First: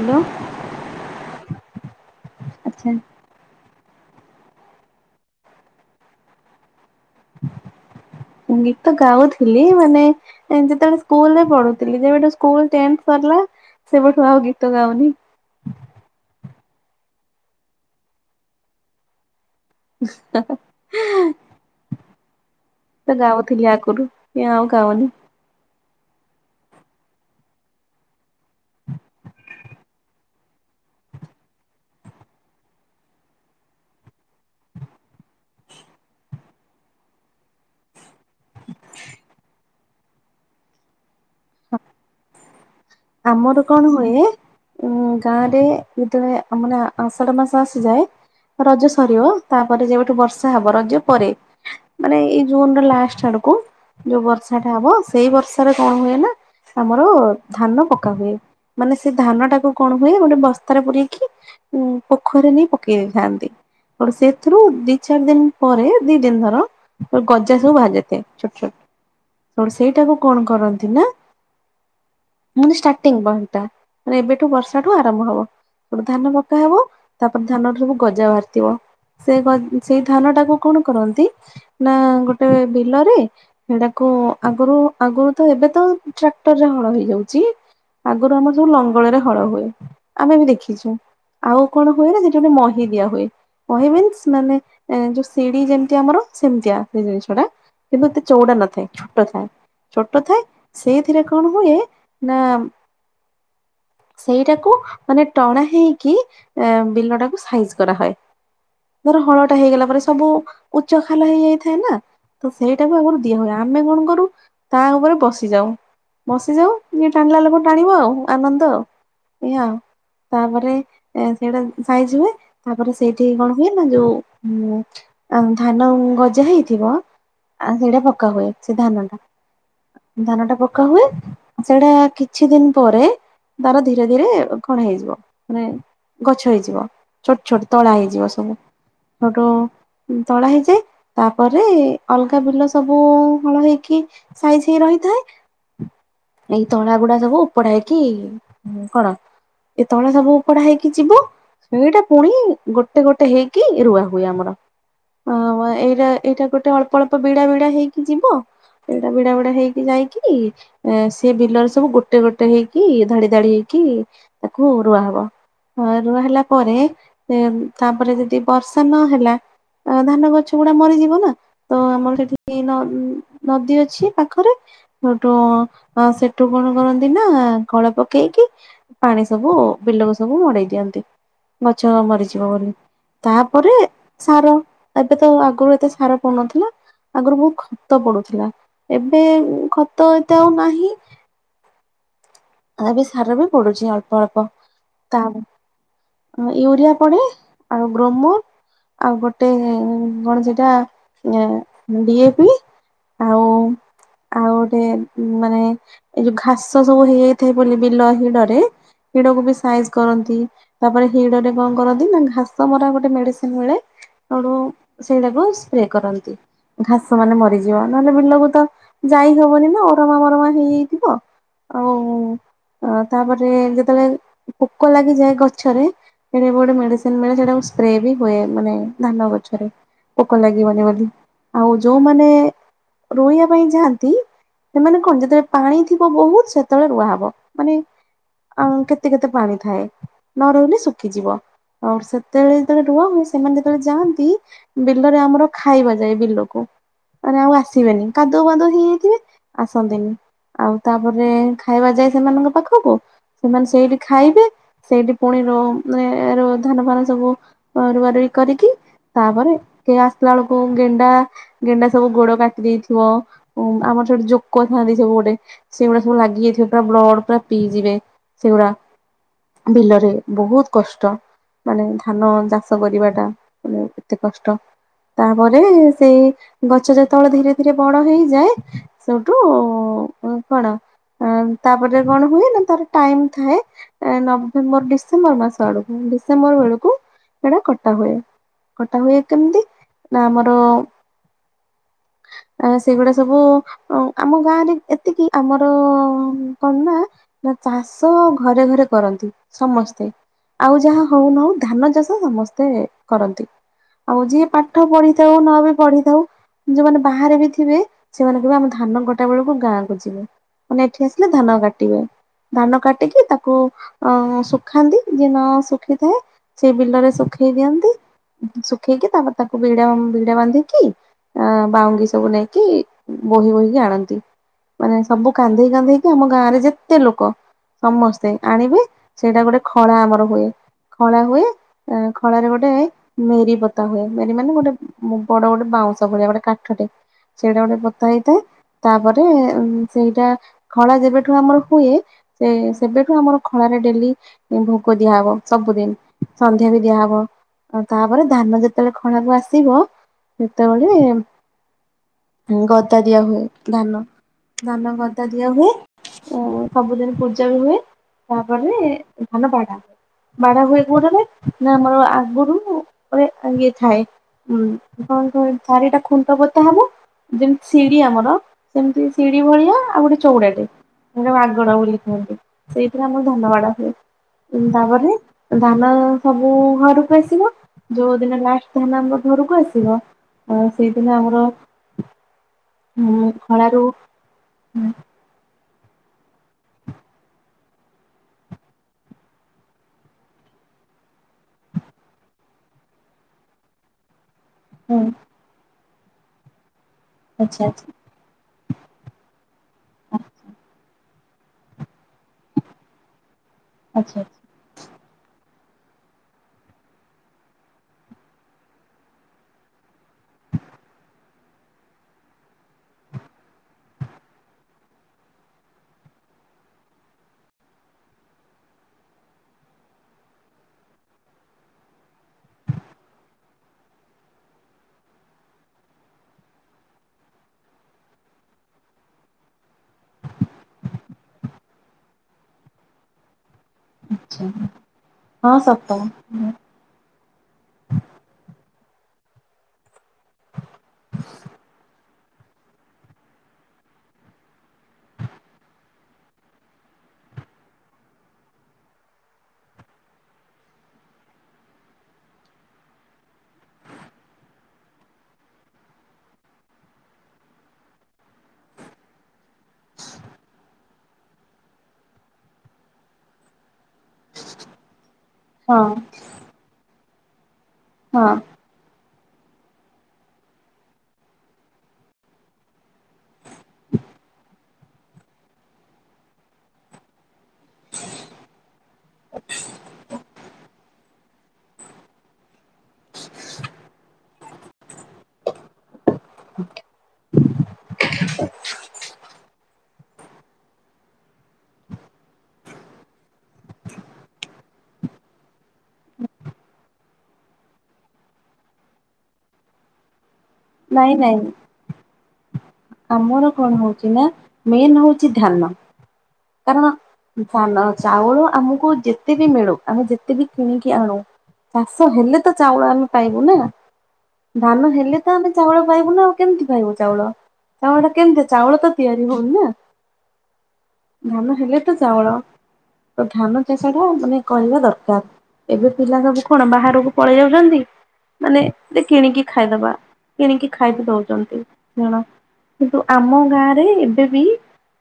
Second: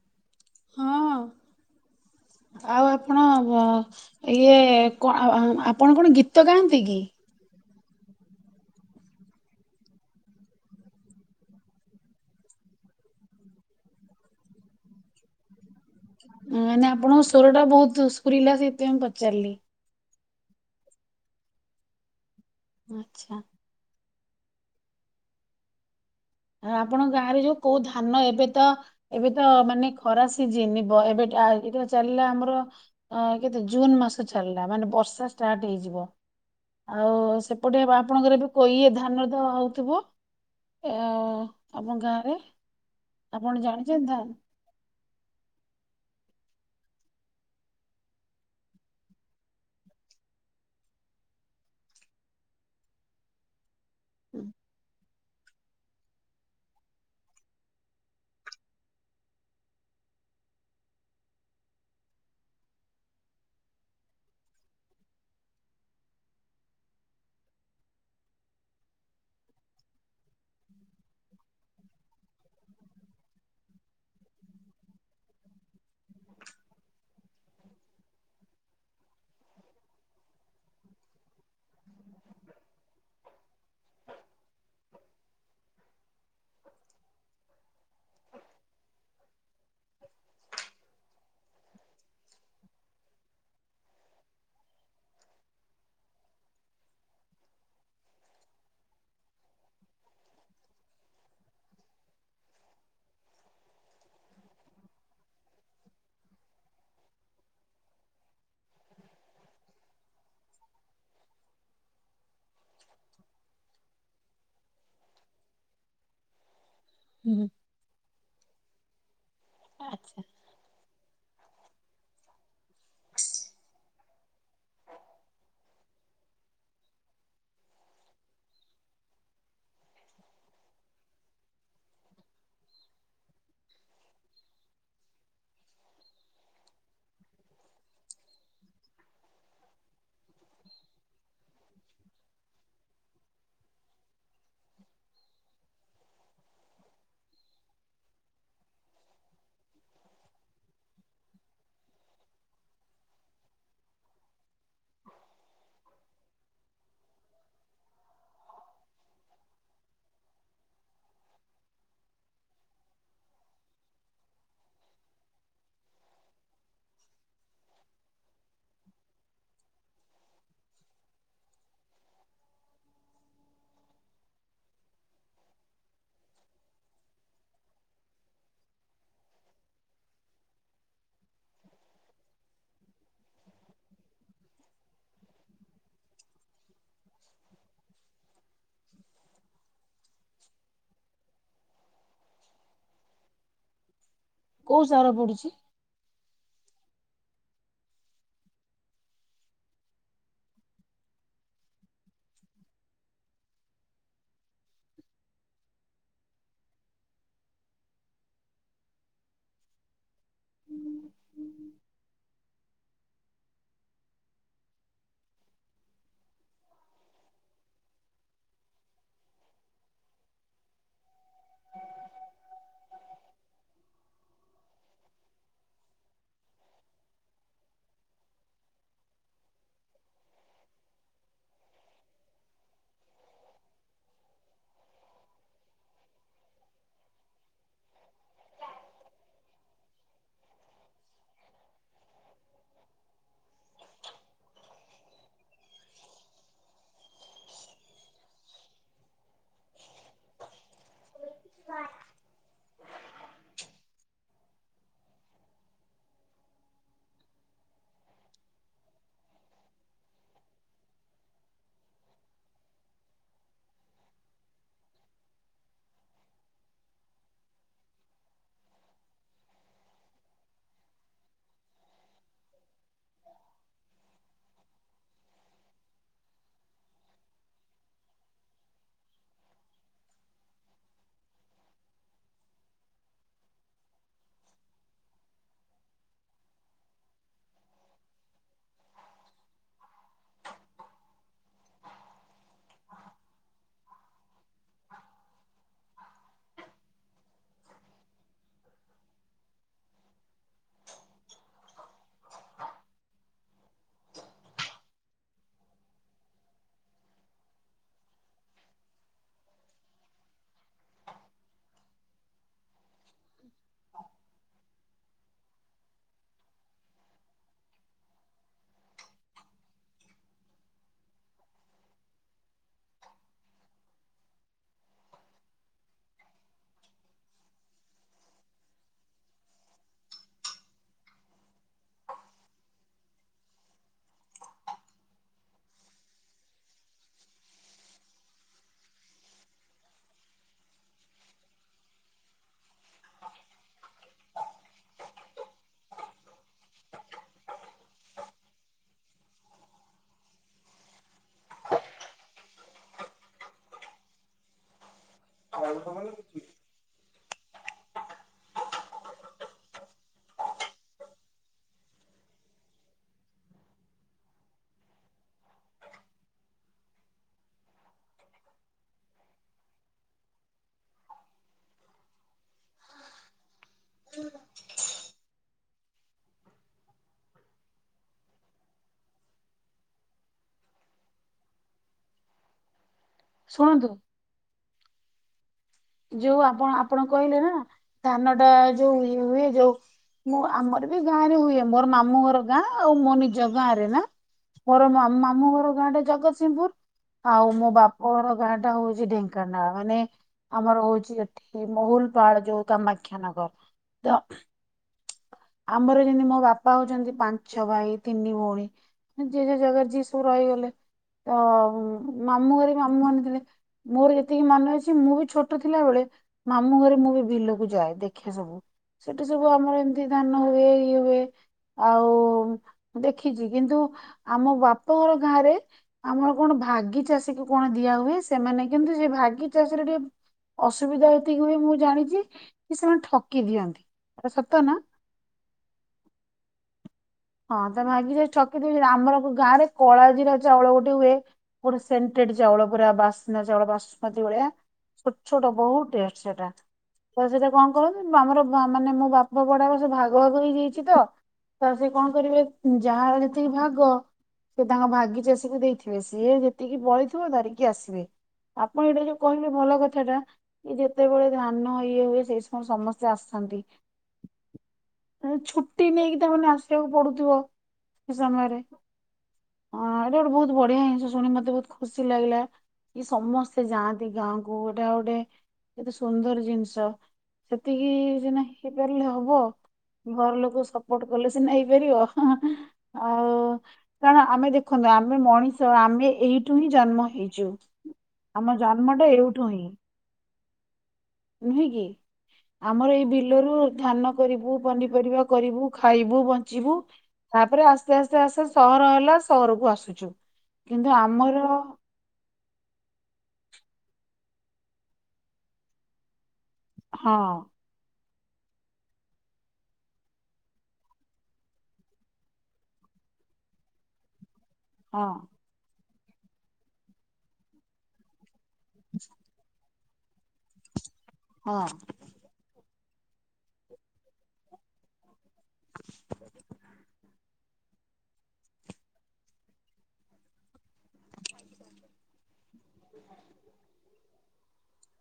Hello. ହଁ ଆଉ ଆଚ୍ଛା ଆପଣ ବ [unintelligible] ଇଏ କଁ ଆଉ ଆପଣ କଣ ଗୀତ ଗାଆନ୍ତି କି? ଗୀତ ଗାଉଥିଲି ମାନେ ଯେତେବେଳେ ସ୍କୁଲରେ ପଢୁଥିଲି ଯେବେଠୁ ସ୍କୁଲ ଟେନଥ୍ ସରିଲା ସେବେଠୁ ଆଉ ଗୀତ ଗାଉନି। ମାନେ ଆପଣଙ୍କ ସ୍ୱର ଟା ବହୁତ ସ୍ପୁରିଲା ସେଇଥିପାଇଁ ପଚାରିଲି। [unintelligible] ସେ ଆଚ୍ଛା ଗାଉ ଥିଲି ଆଗୁରୁ। ଇଏ ଆଉ ଗାଉନି। ଆପଣଙ୍କ ଗାଁରେ ଯୋଉ କୋଉ ଧାନ ଏବେ ତ ଏବେ ତ ମାନେ ଖରା ସି ଜିନିବ ଏବେ ଏଇଟା ଚାଲିଲା ଆମର କେତେ ଜୁନ୍ ମାସ ଚାଲିଲା ମାନେ ବର୍ଷା ଷ୍ଟାର୍ଟ ହେଇଯିବ ଆଉ ସେପଟେ ଆପଣଙ୍କର ଏବେ କହି ଇଏ ଧାନ ଦ ଆଉ। ଥିବ ଏ। ହଉ [unintelligible] ଆମ ଗାଁ ରେ ଆମର କଣ ହୁଏ ଗାଁ ରେ ଯେତେବେଳେ ମାନେ ଆଷାଢ ମାସ ଆସିଯାଏ ରଜ ସରିବ ତାପରେ ଯେବେଠୁ ବର୍ଷା ହବ ରଜ ପରେ ମାନେ ଏଇ ଜୁନ ର ଲାଷ୍ଟ ଆଡକୁ ଯୋଉ ବର୍ଷା ଟା ହବ। ସେଇ ବର୍ଷାରେ କଣ ହୁଏ ନା ଆମର ଧାନ ପକା ହୁଏ ମାନେ ସେ ଧାନ ଟାକୁ କଣ ହୁଏ ଗୋଟେ ବସ୍ତାରେ ପୂୁରଇକି ଉ ପୋଖରୀରେ ନେଇ ପକେଇ ଦେଇଥାନ୍ତି। ତ ସେଥିରୁ ଦି ଚାରି ଦିନ ପରେ ଦି ଦିନ ଧଥର ଗଜା ସବୁ ବାାହାରାଇଥାଏ ଛୋଟ ଛୋଟ ତ ସେଇଟାକୁ କଣ କରନ୍ତି ନା। ମ ଷ୍ଟାର୍ଟିଂ ପଏଣ୍ଟ ଟା ମେ ଏବେଠୁ ବର୍ଷାଠୁ ଆରମ୍ଭ ହବ ଗଟୁ ଧାନ ପକା ହବ ତାପରେ ଧାନଠୁ ସବୁ ଗଜା ବାହାରିଥିବ ସେ ସେଇ ଧାନ ଟାକୁ କଣ କରନ୍ତି ନା ଗୋଟେ ବିଲରେ ସେଟାକୁ ଆଗରୁ ଆଗରୁ ତ ଏବେ ତ ଟ୍ରାକ୍ଟରରେ ହଳ ହେଇଯାଉଛି। ଆଗରୁ ଆମର ସୁ ଲଙ୍ଗଳରେ ହଳ ହୁଏ ଆମେ ବି ଦେଖିଛୁ ଆଉ କଣ ହୁଏ ନା ସେଠି ଗୋଟେ ମହି ଦିଆ ହୁଏ ମହି ମିନ୍ସ ମାନେ ଯୋଉ ଶିଡି ଯେମିତି ଆମର ସେମିତିଆ ସେ ଜିନିଷ ଟା କିନ୍ତୁ ଏତେ ଚଉଡା ନଥାଏ ଛୋଟ ଥାଏ ଛୋଟ ଥାଏ ସେଇଥିରେ କଣ ହୁଏ। ନା ସେଇଟାକୁ ମାନେ ଟଣା ହେଇକି ବିଲ ଟାକୁ ସାଇଜ କରା ହଏ ଧର ହଳଟା ହେଇଗଲା ପରେ ସବୁ ଉଚ୍ଚ ଖାଲ ହେଇଯାଇଥାଏ ନା ତ ସେଇଟାକୁ ଆଗରୁ ଦିଆ ହୁଏ ଆମେ କଣ କରୁ ତା ଉପରେ ବସିଯାଉ ବସିଯାଉ ଟିକେ ଟାଣିଲା ହୁଁ ଲୋକ ଟାଣିବ ଆଉ ଆନନ୍ଦ ଆଉ। ଏଇଆାଉ ଆଚ୍ଛା ତାପରେ ଏ ସେଇଟା ସାଇଜ ହୁଏ ତାପରେ ସେଇଠି କଣ ହୁଏ ନା ଯୋଉ ଧାନ ଗଜା ହେଇଥିବ ସେଇଟା ପକା ହୁଏ ସେ ଧାନଟା ଧାନଟା ପକା ହୁଏ। ସେଇଟା କିଛି ଦିନ ପରେ ତାର ଧୀରେ ଧୀରେ ଘଣା ହେଇଯିବ ମାନେ ଗଛ ହେଇଯିବ ଛୋଟ ଛୋଟ ତଳା ହେଇଯିବ ସବୁ ଛୋଟ ତଳା ହେଇଯାଏ ତାପରେ ଅଲଗା ବିଲ ସବୁ ହଳ ହେଇକି ସାଇ ସାଇ ରହିଥାଏ। ଏଇ ତଳା ଗୁଡା ସବୁ ଉପଡା ହେଇକି କଣ ଏଇ ତଳା ସବୁ ଉପଡା ହେଇକି ଯିବ ସେଇଟା ପୁଣି ଗୋଟେ ଗୋଟେ ହେଇକି ରୁଆ ହୁଏ ଆମର ଏଇଟା ଏଇଟା ଗୋଟେ ଅଳ୍ପ ଅଳ୍ପ ବିଡା ବିଡା ହେଇକି ଯିବ ଏଇଟା ବିଡା ବିଡା ହେଇକି ଯାଇକି। ଏ ସେ ବିଲରେ ସବୁ ଗୋଟେ ଗୋଟେ ହେଇକି ଧାଡି ଧାଡି ହେଇକି ତାକୁ ରୁଆହବ ରୁଆ ହେଲା ପରେ ତାପରେ ଯଦି ବର୍ଷା ନହେଲା ଧାନ ଗଛ ଗୁଡା ମରିଯିବ ନା ତ ଆମର ସେଠି ନଦୀ ଅଛି ପାଖରେ ସେଠୁ ସେଠୁ କଣ କରନ୍ତି ନା କଳା ପକେଇକି ପାଣି ସବୁ ବିଲକୁ ସବୁ ମଡେଇ ଦିଅନ୍ତି ଗଛ ମରିଯିବ ବୋଲି ତାପରେ ସାର ଏବେ ତ ଆଗରୁ ଏତେ ସାର ପଡୁନଥିଲା ଆଗରୁ ବହୁତ ଖତ ପଡୁଥିଲା ଏବେ ଖତ ତ ନାହିଁ। ଆ ବି ସାର ବି ପଡୁଛି ଅଳ କୋଉ ସାର ପଡୁଛି। ୟୁରିଆ ପଡେ ଆଉ ଗ୍ରୋମ ଆଉ ଗୋଟେ କଣ ସେଇଟା ଡିଏପି ଆଉ ଆଉ ଗୋଟେ ମାନେ ଏଇ ଯୋଉ ଘାସ ସବୁ ହେଇଯାଇ। ଥ ବୋଲି ବିଲ ହିଡ଼ରେ ହିଡ଼କୁ ବି ସାଇଜ କରନ୍ତି ତାପରେ ହିଡ଼ରେ କଣ କରନ୍ତି ନା ଘାସ ମରା ଗୋଟେ ମେଡିସିନ ମିଳେ ତୁ ସେଇଟାକୁ ସ୍ପ୍ରେ କରନ୍ତି ଘାସ ମାନେ ମରିଯିବ ନହେଲେ ବିଲକୁ ତ ଯାଇ ହବନି ନା ଅରମା ମରମା ହେଇଯାଇଥିବ ଆଉ। ଅ ତାପରେ ଯେତେବେଳେ ପୋକ ଲାଗିଯାଏ ଗଛରେ ସେଟା ଗୋଟେ ମେଡିସିନ ମିଳେ ସେଟାକୁ ସ୍ପ୍ରେ ବି ହୁଏ ମାନେ ଧାନ ଗଛରେ ପୋକ ଲାଗିବନି ବୋଲି ଆଉ ଯୋଉମାନେ ରୋୋଇବା ପାଇଁ ଯାଆନ୍ତି ସେମାନେ କଣ ଯେତେବେଳେ ପାଣି ଥିବ ବହୁତ ସେତେବେଳେ ରୁଆହବ। ମାନେ କେତେ କେତେ ପାଣି ଥାଏ ନ ରହିଲେ ଶୁଖିଯିବ ଆଉ ସେତେବେଳେ ଯେତେବେଳେ ରୁଆ ହୁଏ ସେମାନେ ଯେତେବେଳେ ଯାଆନ୍ତି ବିଲରେ ଆମର ଖାଇବା ଯାଏ ବିଲକୁ ମାନେ ଆଉ ଆସିବେନି କାଦଉ ବାଦୁ ହେଇଯାଇଥିବେ ଆସନ୍ତିନି ଆଉ ତାପରେ ଖାଇବା ଯାଏ। ସେମାନଙ୍କ ପାଖକୁ ସେମାନେ ସେଇଠି ଖାଇବେ ସେଇଠି ପୁଣି ରାନ ର ଧାନ ଫାନ ସବୁ ରୁଆ ରଗ କରିକି ତାପରେ କେହି ଆସିଲା ବେଳକୁ ଗେଣ୍ଡା ଗେଣ୍ଡା ସବୁ ଗୋଡ କାଟି ଦେଇଥିବ ଆମର ସେଟେ ଜୋକ ଥାନ୍ତି ସବୁ ଗୋଟେ ସେଗୁଡା ସବୁ ଲାଗିଯାଇଥିବ। ପୁରା ବ୍ଲଡ଼ ପୁରା ପିଇଯିବେ ସେଗୁଡା ବିଲରେ ବହୁତ କଷ୍ଟ ମାନେ ଧାନ ଚାଷ କରିବା ଟା ମାନେ ଏତେ କଷ୍ଟ ତାପରେ ସେଇ ଗଛ ଯେତେବେଳେ ଧୀରେ ଧୀରେ ବଡ ହେଇଯାଏ ସେଠୁ କଣ ତାପରେ କଣ ହୁଏ ନା ତାର ଟାଇମ ଥାଏ ନଭେମ୍ବର ଡିସେମ୍ବର ମାସ ଆଳକୁ ଡିସେମ୍ବର ବେଳକୁ ସେଇଡା କଟା ହୁଏ କଟା ହୁଏ କେମିତି ନା ଆମର ସେଗୁଡା ସବୁ ଆମ ଗାଁରେ ଏତିକି ଆମର କଣ ନା ନା ଚାଷ ଘରେ ଘରେ କରନ୍ତି ସମସ୍ତେ ଆଉ ଯାହା ହଉନ ହଉ ଧାନ ଚାଷ ସମସ୍ତେ କରନ୍ତି ଆଉ ଯିଏ ପାଠ ପଢିଥାଉ ନ ବି ପଢିଥାଉ ଯୋଉମାନେ ବାହାରେ ବି ଥିବେ ସେମାନେ କିବେ ଆମ ଧାନ ଗଟା ବେଳକୁ ଗାଁକୁ ଯିବେ ମାନେ ଏଠି ଆସ ଧାନ କାଟିବେ ଧାନ କାଟିକି ତାକୁ ଅ ଶୁଖାନ୍ତି ଯିଏ ନ ଶୁଖିଥାଏ ସେ ବିଲରେ ଶୁଖେଇ ଦିଅନ୍ତି ଶୁଖେଇକି ତାପ ତାକୁ ବିା ବିଡା ବାନ୍ଧିକି ବାଉଙ୍ଗି ସବୁ ନେଇକି ବୋହି ବୋହିକି ଆଣନ୍ତି ମାନେ ସବୁ କାଧେଇ କାଧେଇ ଆମ ଗାଁରେ ଯେତେ ଲୋକ ସମସ୍ତେ ଆଣିବେ ସେଇଟା ଗୋଟେ ଖଳା ଆମର ହୁଏ ଖଳା ହୁଏ ଖଳାରେ ଗୋଟେ ମେରି ବୋତା ହୁଏ ମେରି ମାନେ ଗୋଟେ ବଡ ଗୋଟେ ବାଉଁଶ ଭଳିଆ ଗୋଟେ କାଠଟେ ସେଇଟା ଗୋଟେ ପୋତା ହେଇଥାଏ ତାପରେ ସେଇଟା ଖଳା ଯେବେଠୁ ଆମର ହୁଏ ସେ ସେବେଠୁ ଆମର ଖଳାରେ ଡେଲି ଭୋଗ ଦିଆହବ ସବୁଦିନ ସନ୍ଧ୍ୟା ବି ଦିଆହବ ଆ ତାପରେ ଧାନ ଯେତେବେଳେ ଖଣାକୁ ଆସିବ ସେତେବେଳେ ଗଦା ଦିଆ ହୁଏ ଧାନ ଧାନ ଗଦା ହୁଏ ସବୁଦିନ ଜ ବି ହୁଏ ତାପରେ ଧାନ ବାା ହୁଏ ବାଢା ହୁଏ ଗରେ ନା ଆମର ଆଗରୁ ଇଏ ଥାଏ ଉଁ କଣ କ ଶାରିଟା ଖୁଣ୍ଟ ପତା ହବ ଯେମିତି ସିଡି ଆମର ସେମିତି ସିଡି ଭଳିଆ ଆଉ ଗୋଟେ ଚଉଡାଟେ ମାଗଣ ବୋଲି କୁହନ୍ତି ସେଇଥିରେ ଆମର ଧାନ ବାଡ ହୁଏ ତାପରେ ଧାନ ସବୁ ଘରକୁ ଆସିବ ଯୋଉ ଦିନ ଲାଷ୍ଟ ଧାନ ଆମର ଘରକୁ ଆସିବ ସେଇଦିନ ଆମର ହୁଁ ଫଳାରୁ ଶୁଣନ୍ତୁ ହୁଁ। ଯୋଉ ଆପଣ ଆପଣ କହିଲେ ନା ଧାନ ଟା ଯୋଉ ଇ ହୁଏ ଯୋଉ ମୁଁ ଆମର ବି ଗାଁ ରେ ହୁଏ ମୋର ମାମୁଁ ଘର ଗାଁ ଆଉ ମୋ ନିଜ ଗାଁ ରେ ନା। ମୋର ମାମୁ ଘର ଗାଁ ଟେ ଜଗତସିଂହପୁର। ଆଉ ଆଚ୍ଛା ମୋ ଆଚ୍ଛା ବାପର ଗାଡି ଟ ହଉଛି ଢେଙ୍କାନାଳ ମାନେ ଆମର ହଉଛି ଏଠି ମହୁଲ ପାଳ ଯୋଉ କାମାକ୍ଷାନଗର। ତ ଆଚ୍ଛା ଆମର ଯେମିତି ମୋ ବାପା ହଉଛନ୍ତି ପାଞ୍ଚ ଭାଇ ତିନି ଭଉଣୀ ଜେ ଜ ଜାଗାରେ ଯିଏ ସବୁ ରହିଗଲେ ତ ମାମୁଁ ଘରେ ବି ମାମୁଁ ମାନଥିଲେ ମୋର ଯେତିକି ମନେ ଅଛି ମୁଁ ବି ଛୋଟ ଥିଲା ବେଳେ ମାମୁଁ ଘରେ ମୁଁ ବି ବିଲକୁ ଯାଏ ଦେଖିବା ସବୁ ସେଠି ସବୁ ଆମର ଧାନ ହୁଏ ଇଏ ହୁଏ ଆଉ ଦେଖିଛି କିନ୍ତୁ ଆମ ବାପାଙ୍କର ଗାଁରେ ଆମର କଣ ଭାଗିଚଷୀକୁ କଣ ଦିଆ ହୁଏ ସେମାନେ କିନ୍ତୁ ସେ ଭାଗିଚଷୀରେ ଟିକେ ଅସୁବିଧା ଏତିକି ହୁଏ ମୁଁ ଜାଣିଛି କି ସେମାନେ ଠକି ଦିଅନ୍ତି। ଆ ଆଚ୍ଛା। ସତ ନା? ହଁ ସତ। ହଁ ତ ମାଗି ଯେ କି ଆମର ଗାଁରେ କଳା ଚାଉଳ ଗୋଟେ ହୁଏ ଗୋଟେ ଚାଉଳ ପୁରା ବାସିନା ଚାଉଳ ବାସୁମତିୀ ଭଳିଆ ଛୋଟ ଛୋଟ ବହୁତ ଟେଷ୍ଟ ସେଟା ତ ସେଇଟା କଣ କରନ୍ତି ଆମର ମାନେ ମୋ ବାପା ପଢଡାକ ସେ ଭାଗ ଭାଗ ହେଇଯାଇଛି ତ ସେ କଣ କରିବେ ଯାହାର ଯେତିକି ଭାଗ ସେ ତାଙ୍କ ଭାଗିଚଷୀକୁ ଦେଇଥିବେ ସିଏ ଯେତିକି ପଳଥିବ ଧାରିକି ଆସିବେ ଆପଣ ଏଇଟା ଯୋଉ କହିବେ ଭଲ କଥା ଟା କି ଯେତେବେଳେ ଧାନ ଇଏ ହୁଏ ସେଇ ସମୟ ସମସ୍ତେ ଆସନ୍ତି। ହଁ ଛୁଟି ନେଇକି ତାମାନେେ ଆସ ପଡୁଥିବ ହଁ ସମାରେ ହଁ ଏଇଟା ଗୋଟେ ବହୁତ ବଢିଆ ଜିନିଷ ଶୁଣି ମତେ ବହୁତ ଖୁସି ଲାଗିଲା ସମସ୍ତେ ସେ ଯାହାନ୍ତି ଗାଓଁ କ ଗଡ ଗଡେ ଏତେ ସୁନ୍ଦର ଜିନିଷ ସେତିକି ସିନା ହେଇପାରିଲେ ହବ ଘର ଲୋକ ସବ ବୋ କ ନେଇପାରିବ ଆଉ କାରଣ ଆମେ ଦେଖନ୍ତୁ ଆମେ ମଣିଷ ଆମେ ଏଇଠୁ ହିଁ ଜନ୍ମ ହେଇଛୁ ଆମ ଜନ୍ମଟା ଏଇଠୁ ହିଁ ନୁହେଁ କି ଆମର ଏଇ ବିଲରୁ ଧାନ କରିବୁ ପନିପରିବା କରିବୁ ଖାଇବୁ। ବଞ୍ଚିବୁ ତାପରେ ଆସ୍ତେ ଆସ୍ତେ ଆସ୍ତେ ସହର ହେଲା ସହରକୁ ଆସୁଛୁ। କିନ୍ତୁ ନାଇଁ ନାଇଁ ଆମର ଆମର କଣ ହଉଛି ନା ମେନ୍ ହଉଛି ଧ୍ୟାନ। ହଁ କାରଣ ଚାଉଳ ଆମକୁ ଯେତେ ବି ମିଳୁ, ଆମେ ଯେତେ ବି କିଣିକି ଆଣୁ, ଚାଷ ହେଲେ ତ ଚାଉଳ ଆମେ ପାଇବୁ ନା। ଧାନ ହଁ ହେଲେ ଚାଉଳ ପାଇବୁ ନା ଆଉ କେମିତି ପାଇଵୁ ଚାଉଳ ଚାଉଳ ଟା କେମିତି ଚାଉଳ ତ ତିଆରି ହଉନି ନା ଧାନ ହଁ ହେଲେ ତ ଚାଉଳ। ତ ଧାନ ଚାଷ ଟା ମାନେ କରିବା ଦରକାର। ଏବେ ପିଲା ସବୁ କଣ ବାହାରକୁ ପଳେଇ ଯାଉ ନାହାନ୍ତି ମାନେ ଯେ କିଣିକି ଖାଇଦବା। କିଣିକି ଖାଇକି ଦଉଛନ୍ତି ଜଣ। କିନ୍ତୁ ଆମ ଗାଁ ରେ ଏବେବି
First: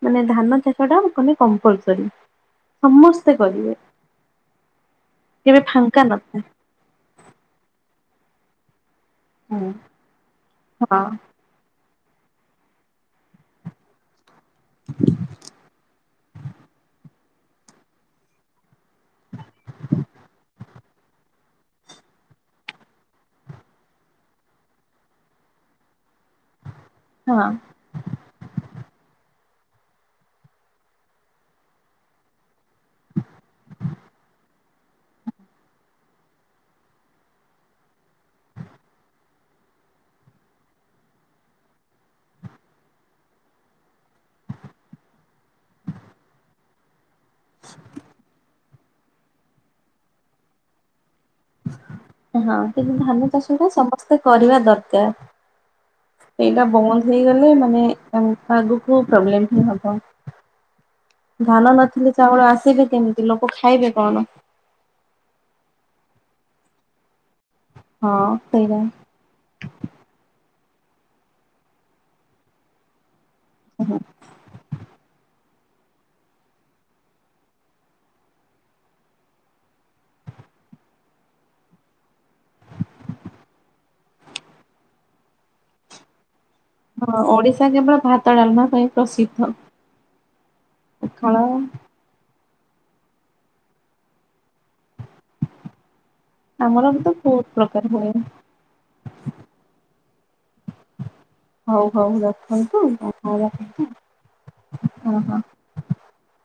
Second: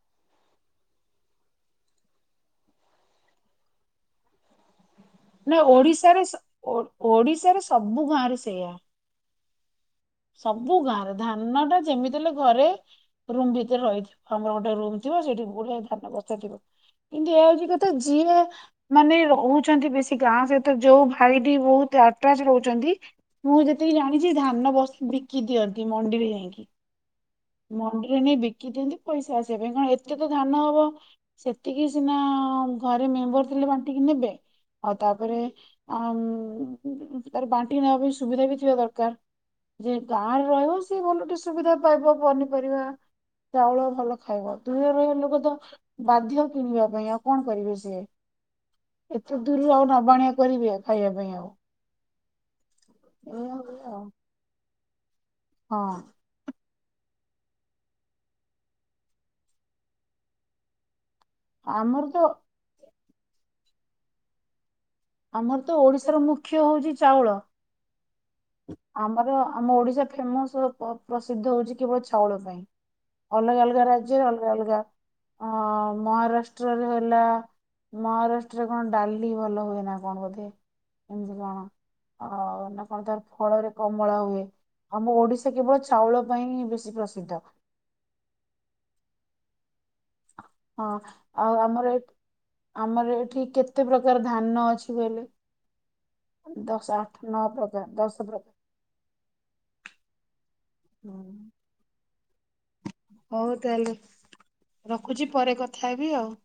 ମାନେ ଧାନ ଚାଷ ଟା ମାନେ କମ୍ପଲସରୀ, ସମସ୍ତେ କରିବେ। କେବେ ନା ଫାଙ୍କା ଓଡ଼ିଶାରେ, ନଥାଏ। ଓଡ଼ିଶାରେ ସବୁ ଗାଁ ରେ ସେଇଆ। ହୁଁ। ସବୁ ଗାଁରେ, ହଁ ଧାନ ଟା ଯେମିତି ହେଲେ ଘରେ ରୁମ୍ ଭିତରେ ରହିଥିବ। ଆମର ଗୋଟେ ରୁମ ଥିବ ସେଇଠି ଗୁଡ଼ାଏ ଧାନ ବସ୍ତା ଥିବ। କିନ୍ତୁ ଏଆ ହଉଛି କଥା ଯିଏ, ମାନେ ରହୁଛନ୍ତି ବେଶୀ ଗାଁ ସହିତ, ଯୋଉ ଭାଇଟି ବହୁତ ଆଟାଚ୍ ରହୁଛନ୍ତି, ମୁଁ ଯେତିକି ଜାଣିଛି ଧାନ ବସ୍ ବିକି ଦିଅନ୍ତି ମଣ୍ଡିରେ ଯାଇକି। ହଁ ମଣ୍ଡିରେ ନେଇ ବିକି ଦିଅନ୍ତି। ପଇସା ଆସିବା ପାଇଁ, କଣ ଏତେ ତ ଧାନ ହବ, ସେତିକି ସିନା ଘରେ ମେମ୍ବର ଥିଲେ ବାଣ୍ଟିକି ନେବେ, ଆଉ ତାପରେ ଆମ୍ ତାରେ ବାଣ୍ଟିକି ନେବା ପାଇଁ ସୁବିଧା ବି ଥିବା ଦରକାର, ଯେ ଗାଁରେ ରହିବ ସେ ଭଲ ଟେ ସୁବିଧା ପାଇବ। ପନିପରିବା ଚାଉଳ ଭଲ ଖାଇବ, ଦୂରରେ ରହିବା ଲୋକ ତ ବାଧ୍ୟ କିଣିବା ପାଇଁ ଆଉ। କଣ କରିବେ ସିଏ। ଏତେ ଦୂରରୁ, ଆଉ ନବା ଆଣିବା କରିବି ଆଉ, ଖାଇବା ପାଇଁ ଆଉ। ହଁ। କିନ୍ତୁ ଧାନ ଏଇଆ ଚାଷ ଟା ହୁଏ ଆଉ ସମସ୍ତେ କରିବା ଦରକାର। କା [unintelligible] ହଁ। ବନ୍ଦ୍ ହେଇଗଲେ ମାନେ ଆଗକୁ ପ୍ରୋବ୍ଲେମ୍ ହି ହବ। ଧାନ ଆମର ନଥିଲେ ତ ଚାଉଳ ଆସିବେ କେମିତି। ଲୋକ ଖାଇବେ କଣ? ଆମର ତ ଓଡ଼ିଶାର ମୁଖ୍ୟ ହଉଛି ଚାଉଳ। ହଁ ସେଇଟା। ଆମର ଆମ ଓଡ଼ିଶା ଫେମସ୍। ପ୍ରସିଦ୍ଧ ହଉଛି କେବଳ ଚାଉଳ ପାଇଁ। ଅଲଗା ଅଲଗା ରାଜ୍ୟରେ ଅଲଗା ଅଲଗା। ଅ ମହାରାଷ୍ଟ୍ରରେ ହେଲା, ମହାରାଷ୍ଟ୍ରରେ କଣ ଡାଲି ଭଲ ହୁଏ ନା। କଣ ବୋଧେ ଏମିତି କଣ, ଆ ନା କଣ ତାର ଫଳରେ କମଳା ହୁଏ, ଆମ ଓଡିଶା କେବଳ ଚାଉଳ ପାଇଁ ହିଁ ବେଶୀ ହଁ ପ୍ରସିଦ୍ଧ ଓଡ଼ିଶା କେବଳ ଭାତ ଡାଲମା ପାଇଁ ପ୍ରସିଦ୍ଧ। ହଁ ପଖାଳ ଆଉ ଆମର ଏ ଆମର ଏଠି କେତେ ପ୍ରକାର ଧାନ ଅଛି। ଆମର ଦଶ ବି ତ ଆଠ ବହୁତ ପ୍ରକାର ନଅକାର ହୁଏ ଦଶ ପ୍ରକାର ହୁଁ ହଉ ହଉ ରଖ ରଖନ୍ତୁ। ହଉ ଓହୋ। ତାହେଲେ ରଖୁଛି ପରେ କଥା ହେବି ଆଉ।